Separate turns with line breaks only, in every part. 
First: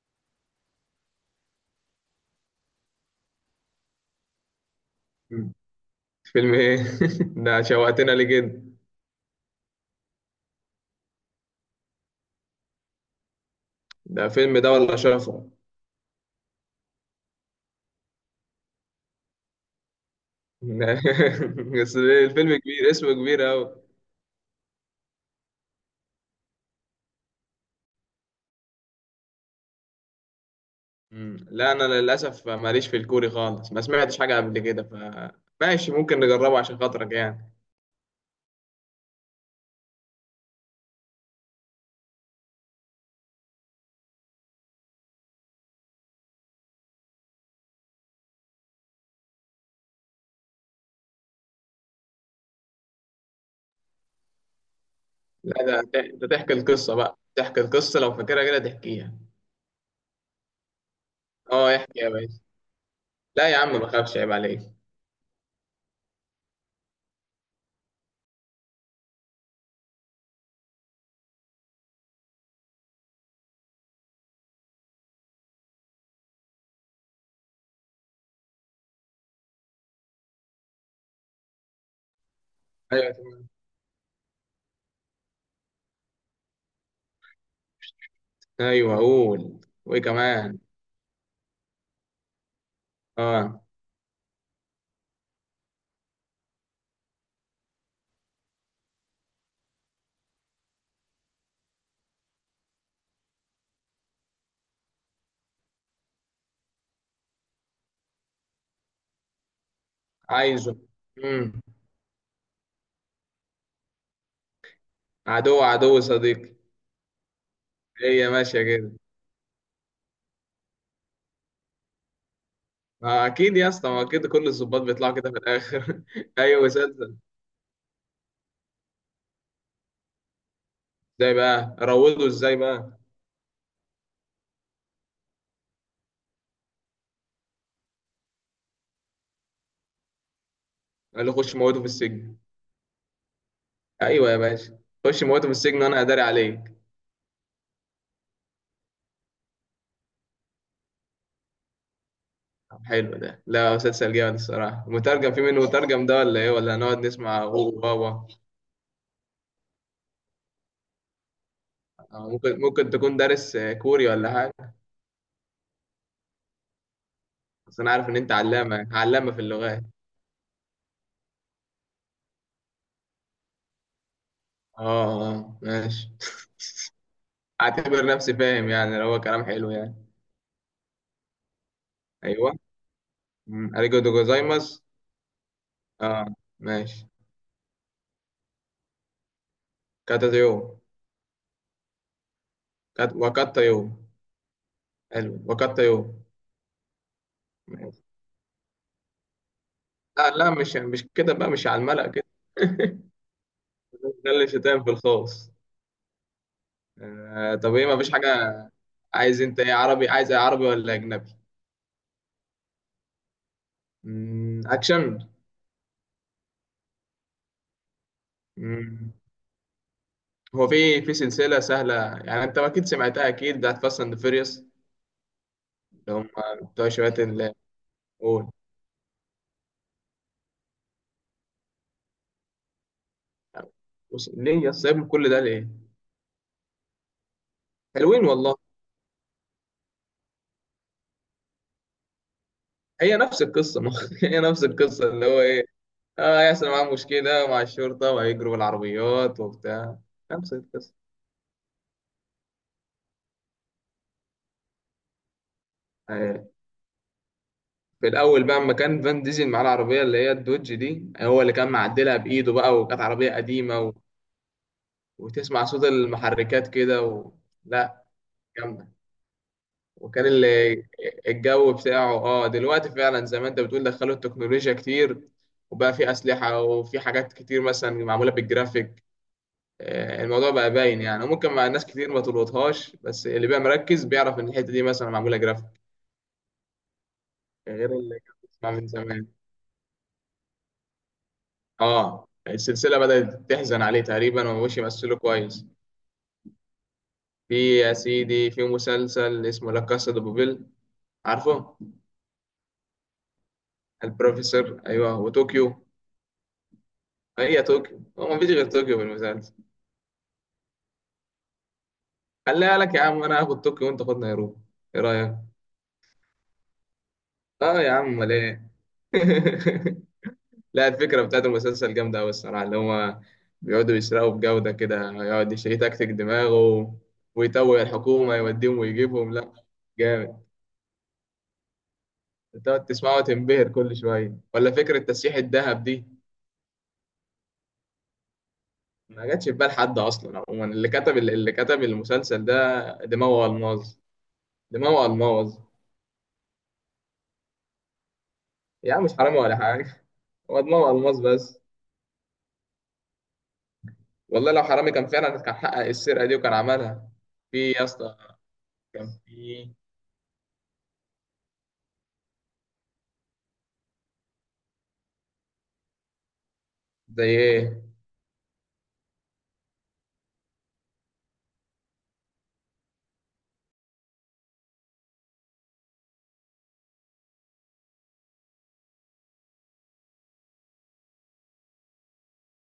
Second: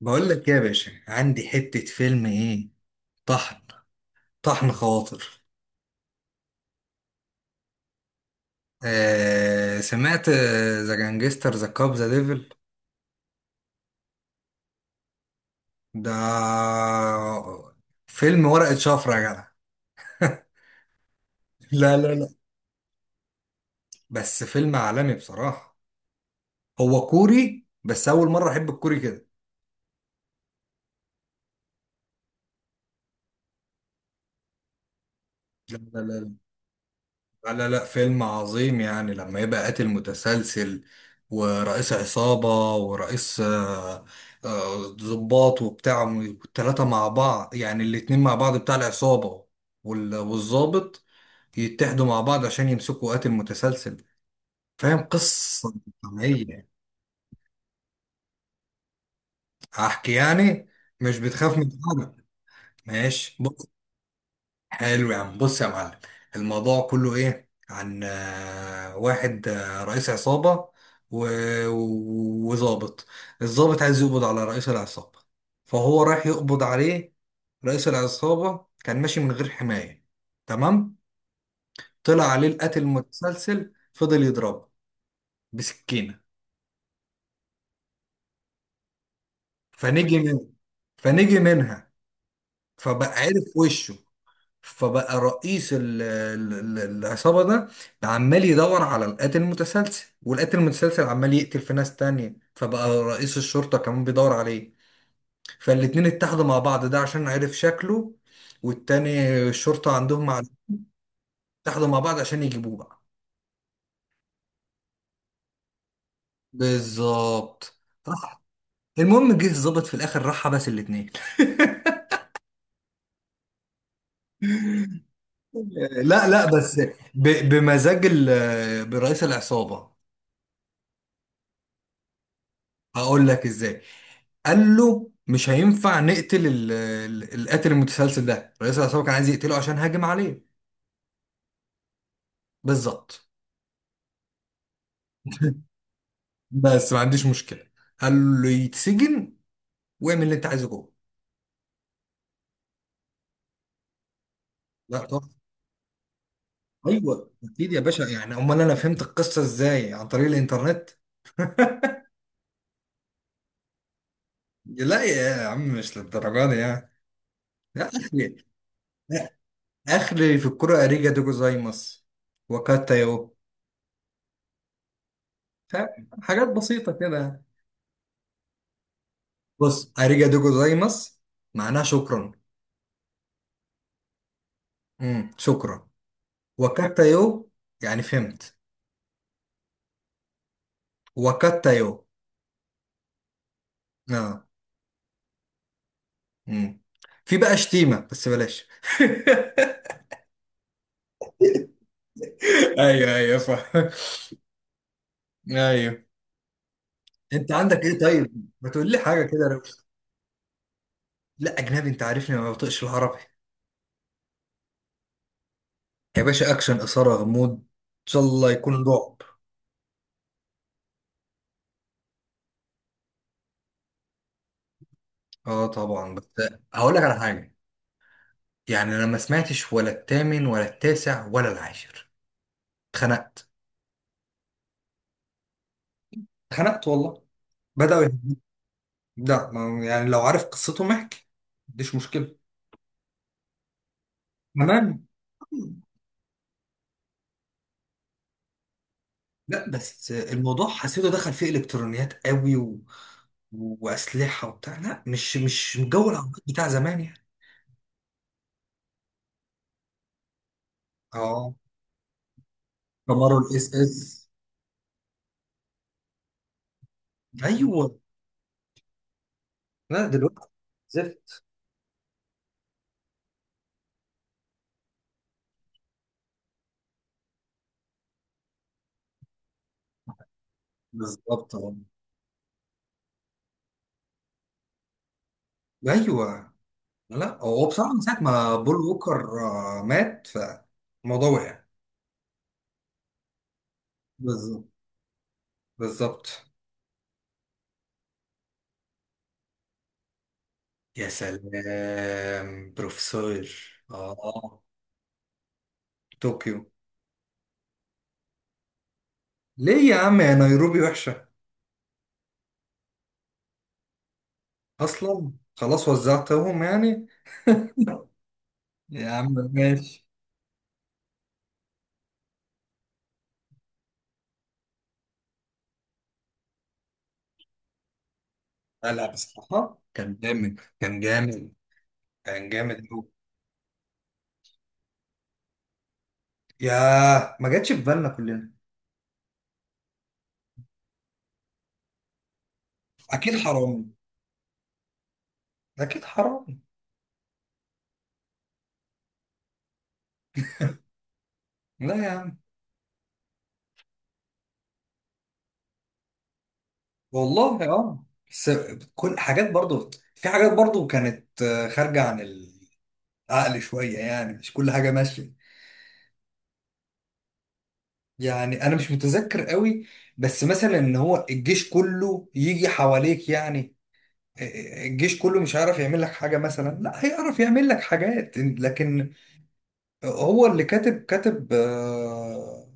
بقول لك إيه يا باشا، عندي حتة فيلم ايه طحن. طحن خواطر.
مم. فيلم ايه؟ ده شوقتنا ليه كده؟
آه سمعت، ذا جانجستر ذا كاب ذا ديفل.
ده فيلم ده ولا شفرة؟
ده فيلم ورقة شفرة يا جدع. لا
بس
لا
ليه
لا.
الفيلم كبير، اسمه كبير أوي؟
بس فيلم عالمي بصراحة. هو كوري، بس أول مرة أحب الكوري كده.
مم. لا، أنا للأسف ماليش في الكوري خالص، ما سمعتش حاجة قبل كده.
لا
فماشي،
لا
ممكن
لا،
نجربه عشان خاطرك
لا
يعني.
لا لا، فيلم عظيم يعني لما يبقى قاتل متسلسل ورئيس عصابة ورئيس ضباط وبتاع، والتلاتة مع بعض، يعني الاتنين مع بعض بتاع العصابة، والضابط يتحدوا مع بعض عشان يمسكوا قاتل متسلسل. فاهم
لا
قصة
ده ده تحكي
طبيعية؟
القصة بقى، تحكي القصة لو فاكرها كده تحكيها.
أحكي يعني، مش بتخاف من
اه احكي يا
حاجة؟
باشا.
ماشي.
لا يا عم ما خافش، عيب عليك.
حلو يا عم، بص يا معلم. الموضوع كله ايه؟ عن واحد، رئيس عصابة وظابط. الظابط عايز يقبض على رئيس العصابة، فهو رايح يقبض عليه. رئيس العصابة كان ماشي من غير حماية، تمام، طلع عليه القاتل
ايوه تمام.
المتسلسل فضل يضربه بسكينة.
ايوه قول. وايه
فنجي من
كمان؟
فنجي منها، فبقى
اه
عرف وشه. فبقى رئيس العصابة ده عمال يدور على القاتل المتسلسل، والقاتل المتسلسل عمال يقتل في ناس تانية، فبقى رئيس الشرطة كمان بيدور عليه. فالاتنين اتحدوا مع بعض، ده عشان عرف شكله، والتاني الشرطة عندهم مع.
عايزه. امم.
اتحدوا مع بعض عشان يجيبوه بقى.
عدو عدو صديقي.
بالظبط.
هي
راح،
ماشية كده.
المهم جه الظابط في الاخر، راح بس الاتنين.
ما اكيد يا اسطى، ما اكيد كل الظباط بيطلعوا كده في الاخر.
لا لا
ايوه،
بس،
مسلسل.
بمزاج برئيس العصابة.
ازاي بقى روضه ازاي بقى؟
هقول لك ازاي. قال له مش هينفع نقتل القاتل المتسلسل ده، رئيس العصابه كان عايز يقتله عشان هاجم عليه.
قال له خش موته في السجن.
بالظبط.
ايوه يا باشا. خش موته في السجن وانا اداري عليك.
بس ما عنديش مشكله. قال له يتسجن واعمل اللي انت عايزه جوه.
طب حلو ده. لا مسلسل جامد الصراحه.
لا
مترجم؟
طبعا.
في منه مترجم ده ولا ايه، ولا هنقعد
ايوه
نسمع هو
اكيد يا باشا،
بابا؟
يعني امال انا فهمت القصه ازاي؟ عن طريق الانترنت.
ممكن تكون دارس كوري ولا حاجه.
لا يا عم مش للدرجه دي يعني.
بس انا
لا
عارف ان انت
اخلي.
علامه علامه
لا،
في اللغات.
اخلي في الكره اريجا دوجو زايمس وكاتا يو.
اه اه ماشي.
فاهم؟ حاجات بسيطه كده.
اعتبر نفسي فاهم يعني، لو هو كلام حلو
بص،
يعني.
اريجادو جوزايماس معناها شكرا.
ايوه. اريجو دو جوزايماس.
شكرا.
اه ماشي.
وكاتايو يعني فهمت.
كاتاتيو.
وكاتايو،
وكاتايو.
اه.
حلو، وكاتايو.
امم. في بقى
ماشي.
شتيمة بس بلاش.
لا لا، مش كده بقى، مش على الملأ كده.
ايوه ايوه صح.
ده اللي شتام في الخاص.
ايوه. انت
طب ايه؟
عندك ايه؟
مفيش
طيب
حاجة؟
ما تقول لي حاجه
عايز
كده
انت
لو-.
ايه؟ عربي، عايز ايه؟ عربي ولا اجنبي؟
لا اجنبي، انت عارفني ما بطيقش العربي.
اكشن.
يا باشا اكشن، اثاره، غموض، ان شاء الله يكون
مم.
رعب.
هو في سلسلة سهلة يعني، انت اكيد سمعتها، اكيد، بتاعت فاست اند فيريوس.
اه
اللي
طبعا
هم
بس.
بتوع
هقول لك
شوية
على
اللي...
حاجه.
قول.
يعني انا ما سمعتش ولا الثامن ولا التاسع ولا العاشر، اتخنقت.
بص، ليه يا سايبهم كل ده ليه؟
اتخنقت والله، بدأوا
حلوين
يهاجموا.
والله.
لا ما-، يعني لو عارف قصتهم احكي، مفيش مشكلة.
هي نفس القصة. ما هي نفس القصة،
تمام.
اللي هو ايه، اه يحصل معاهم مشكلة مع الشرطة وهيجروا بالعربيات
لا
وبتاع.
بس
نفس
الموضوع
القصة.
حسيته دخل فيه الكترونيات قوي و... واسلحه وبتاع، لا مش مش جو
آه.
العربيات بتاع زمان يعني.
في الأول بقى أما كان فان ديزل معاه العربية، اللي هي الدوج دي هو اللي
اه،
كان معدلها بإيده بقى، وكانت عربية
كامارو
قديمة
الاس
و...
اس.
وتسمع صوت المحركات كده و...
ايوه.
لا جامدة.
لا
وكان
دلوقتي
اللي
زفت.
الجو بتاعه، اه دلوقتي فعلا زي ما انت بتقول، دخلوا التكنولوجيا كتير، وبقى في أسلحة وفي حاجات كتير مثلا معمولة بالجرافيك. الموضوع بقى باين يعني، وممكن
بالظبط.
مع
اه.
ناس كتير ما تلقطهاش، بس اللي بقى مركز بيعرف ان الحته دي مثلا معموله جرافيك.
ايوه. لا هو
غير
بصراحه من
اللي
ساعه
كان
ما
بيسمع
بول
من زمان.
ووكر مات، فالموضوع وقع.
اه، السلسله بدات تحزن عليه تقريبا
بالظبط،
ومش يمثله كويس.
بالظبط.
في يا سيدي في مسلسل اسمه لا كاسا دي بوبيل.
يا
عارفه؟
سلام، بروفيسور. اه،
البروفيسور، ايوه، وطوكيو.
طوكيو.
هي طوكيو. هو مفيش غير طوكيو في المسلسل؟
ليه يا عم؟ يا نيروبي وحشة؟
خليها لك يا عم، انا هاخد طوكيو وانت خد نيروبي. ايه رايك؟
أصلا خلاص وزعتهم يعني.
اه يا عم، امال ايه؟
يا عم ماشي.
لا الفكرة بتاعت المسلسل جامدة أوي الصراحة، اللي هما بيقعدوا يسرقوا بجودة كده، يقعد يتكتك دماغه ويتوه الحكومة، يوديهم
لا لا،
ويجيبهم. لا
بصراحة كان
جامد.
جامد، كان جامد. كان
تقعد
جامد أوي.
تسمعه وتنبهر كل شوية، ولا فكرة تسييح الذهب دي.
ياه، ما جاتش في بالنا كلنا.
ما جاتش في بال حد أصلا. عموما، اللي كتب المسلسل ده
أكيد
دماغه
حرامي،
ألماظ. دماغه ألماظ.
أكيد حرامي.
يا عم مش حرامي ولا حاجة، هو دماغه ألماظ بس.
لا يا عم.
والله لو حرامي كان فعلا كان حقق السرقة دي وكان عملها.
والله
في يا
أه.
اسطى.
بس
كان
كل حاجات
في...
برضو، في حاجات برضو كانت خارجة عن العقل شوية، يعني مش كل حاجة ماشية.
زي إيه؟
يعني أنا مش متذكر قوي، بس مثلا إن هو الجيش كله يجي حواليك يعني. الجيش كله مش هيعرف يعمل لك حاجة مثلا، لا هيعرف يعمل لك حاجات لكن. هو اللي كاتب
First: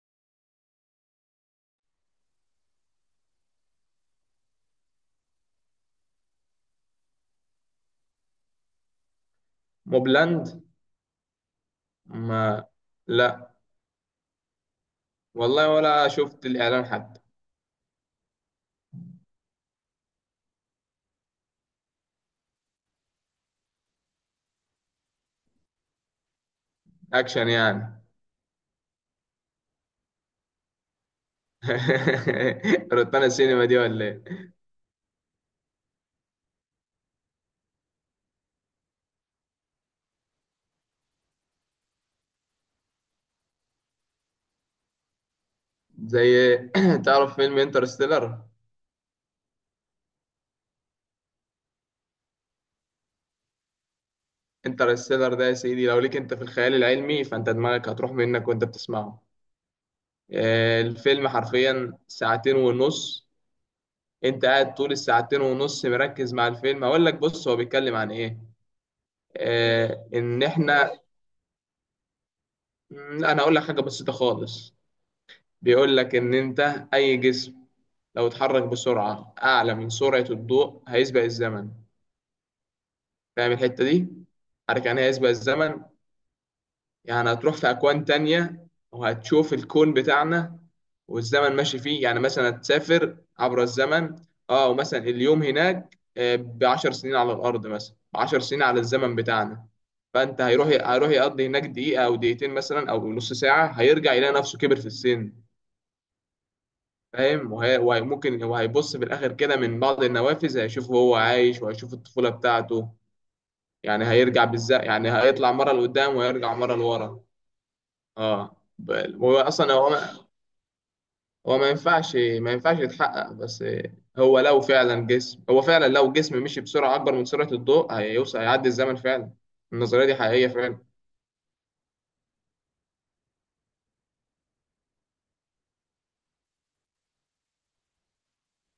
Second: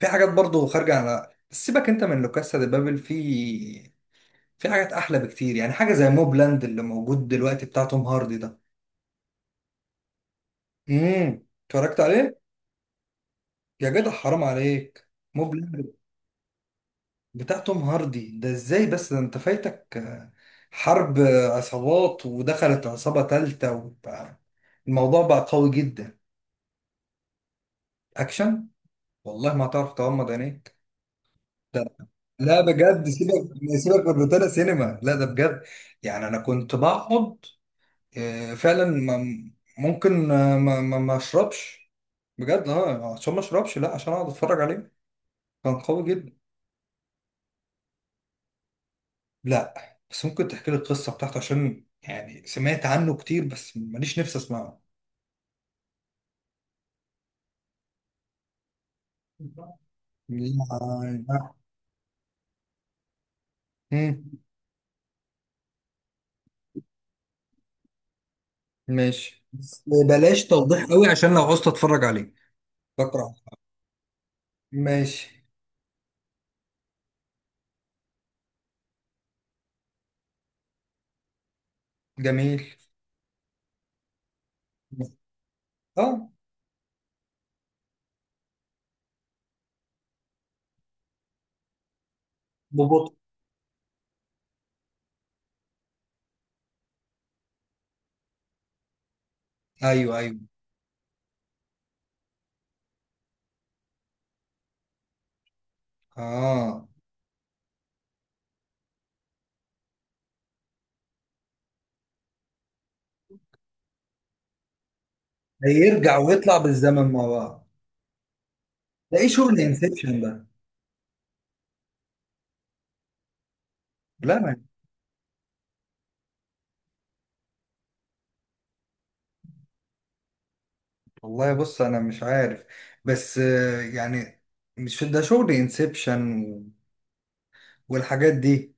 في حاجات برضه خارجة على. سيبك انت من لوكاسا دي بابل، في حاجات احلى بكتير يعني، حاجة زي موبلاند اللي موجود دلوقتي بتاع توم هاردي ده.
موبلاند؟
امم، اتفرجت عليه.
ما لا،
يا جدع حرام عليك،
والله
موبلاند
ولا شفت الإعلان حتى.
بتاع توم هاردي ده ازاي؟ بس ده انت فايتك حرب عصابات، ودخلت عصابة تالتة، وبقى الموضوع بقى قوي جدا.
أكشن يعني؟
اكشن. والله ما هتعرف تغمض عينيك. ده لا بجد
روتانا
سيبك.
السينما دي ولا
سيبك من
إيه؟
روتانا سينما، لا ده بجد. يعني انا كنت بقعد فعلا ما-، ممكن ما اشربش، بجد اه، عشان ما اشربش. لا عشان اقعد اتفرج عليه. كان قوي جدا.
زي تعرف فيلم انترستيلر؟
لا بس ممكن تحكي لي القصه بتاعته عشان يعني سمعت عنه كتير بس ماليش نفسي اسمعه.
انترستيلر ده يا سيدي، لو ليك انت في الخيال العلمي فانت دماغك هتروح منك وانت بتسمعه.
لا.
الفيلم حرفيا ساعتين ونص.
مم.
انت قاعد طول الساعتين ونص مركز مع الفيلم. هقول لك، بص، هو بيتكلم عن ايه.
ماشي بس
آه، ان
بلاش توضيح
احنا
قوي عشان لو عوزت اتفرج عليه
م،
بكره.
انا هقول لك حاجة بسيطة خالص.
ماشي.
بيقول لك ان انت اي جسم لو اتحرك بسرعة أعلى من سرعة الضوء هيسبق الزمن.
جميل.
فاهم الحتة دي؟ عارف يعني إيه هيسبق الزمن؟
اه.
يعني هتروح في أكوان تانية وهتشوف الكون بتاعنا والزمن ماشي فيه، يعني مثلا
ببطء.
هتسافر عبر الزمن. اه، ومثلا اليوم هناك ب10 سنين على الأرض، مثلا ب10 سنين على الزمن بتاعنا.
ايوه ايوه.
فأنت هيروح يقضي هناك دقيقة أو دقيقتين مثلا أو نص ساعة، هيرجع يلاقي نفسه كبر في السن.
اه.
فاهم؟ ممكن هو هيبص في الاخر كده من بعض النوافذ، هيشوف هو عايش وهيشوف الطفوله بتاعته. يعني هيرجع بالذات، يعني هيطلع مره لقدام
هيرجع
وهيرجع
ويطلع
مره
بالزمن
لورا.
مع بعض.
اه،
ده ايه؟
هو
شغل
اصلا هو ما
انسبشن ده.
هو ما ينفعش ما ينفعش يتحقق. بس
لا ما-.
هو فعلا لو جسم مشي بسرعه اكبر من سرعه الضوء هيوصل، هيعدي الزمن فعلا. النظريه دي حقيقيه فعلا.
والله بص انا مش عارف، بس يعني مش ده شغل انسبشن والحاجات دي.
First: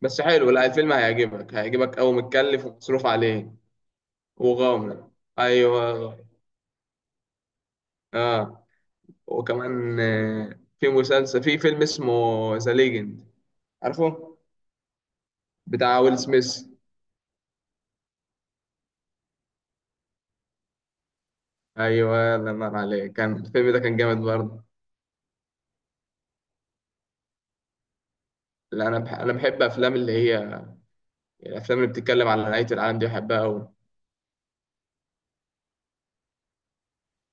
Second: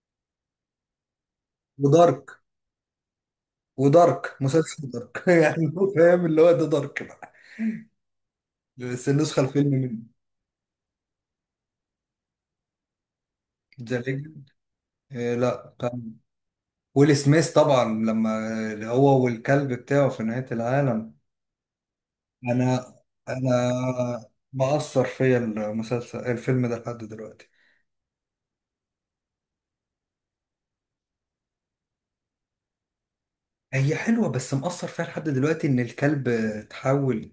بس حلو، لا الفيلم هيعجبك قوي،
ودارك
متكلف ومصروف عليه.
ودارك مسلسل
وغامض.
دارك. يعني هو
ايوه.
فاهم اللي هو ده، دارك بقى.
اه.
بس النسخه الفيلم
وكمان
من.
في فيلم اسمه ذا ليجند،
ذا
عارفه؟
ليجند. لا
بتاع
كان.
ويل سميث.
ويل سميث طبعا، لما هو والكلب بتاعه في نهايه العالم.
ايوه، الله ينور
انا
عليك، كان الفيلم
انا
ده كان جامد برضه.
مأثر فيا المسلسل الفيلم ده لحد دلوقتي.
لا انا بح انا بحب افلام اللي هي الافلام اللي بتتكلم على نهايه العالم دي، بحبها قوي.
هي حلوة، بس مأثر فيها لحد دلوقتي ان الكلب اتحول،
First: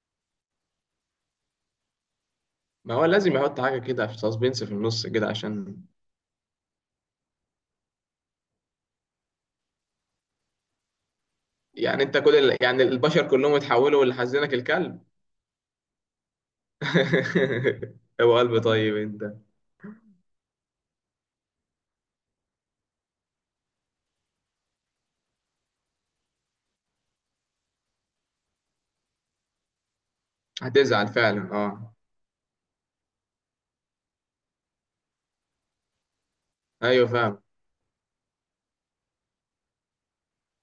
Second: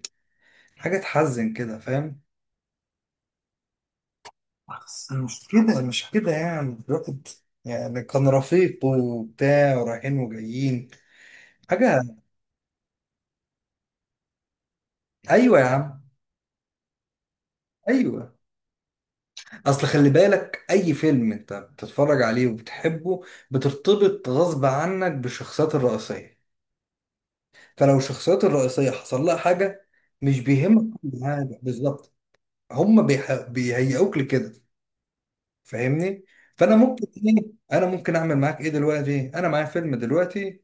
حاجة تحزن كده فاهم.
ما هو لازم يحط حاجه كده في سسبنس في النص كده
مش
عشان...
كده، مش كده، يعني الواحد يعني كان رفيق وبتاع ورايحين وجايين حاجة.
يعني انت يعني البشر كلهم اتحولوا، اللي حزنك الكلب؟
ايوه يا عم. ايوه.
هو قلب طيب انت.
اصل خلي بالك، اي فيلم انت بتتفرج عليه وبتحبه بترتبط غصب عنك بالشخصيات الرئيسية. فلو الشخصيات الرئيسية حصل لها حاجة، مش بيهمك
هتزعل
كل
فعلا،
حاجة
اه.
بالظبط. هم بيح- بيهيئوك لكده، فاهمني؟ فانا ممكن
ايوه فاهم.
ايه، انا ممكن اعمل معاك ايه دلوقتي؟ انا معايا فيلم دلوقتي،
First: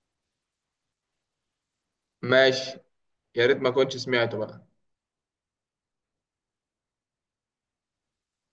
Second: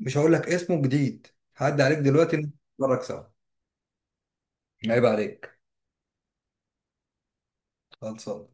مش هقول لك اسمه جديد. هعدي عليك دلوقتي
ماشي.
نتفرج سوا.
يا ريت ما كنتش سمعته بقى.
عيب عليك. خلصان.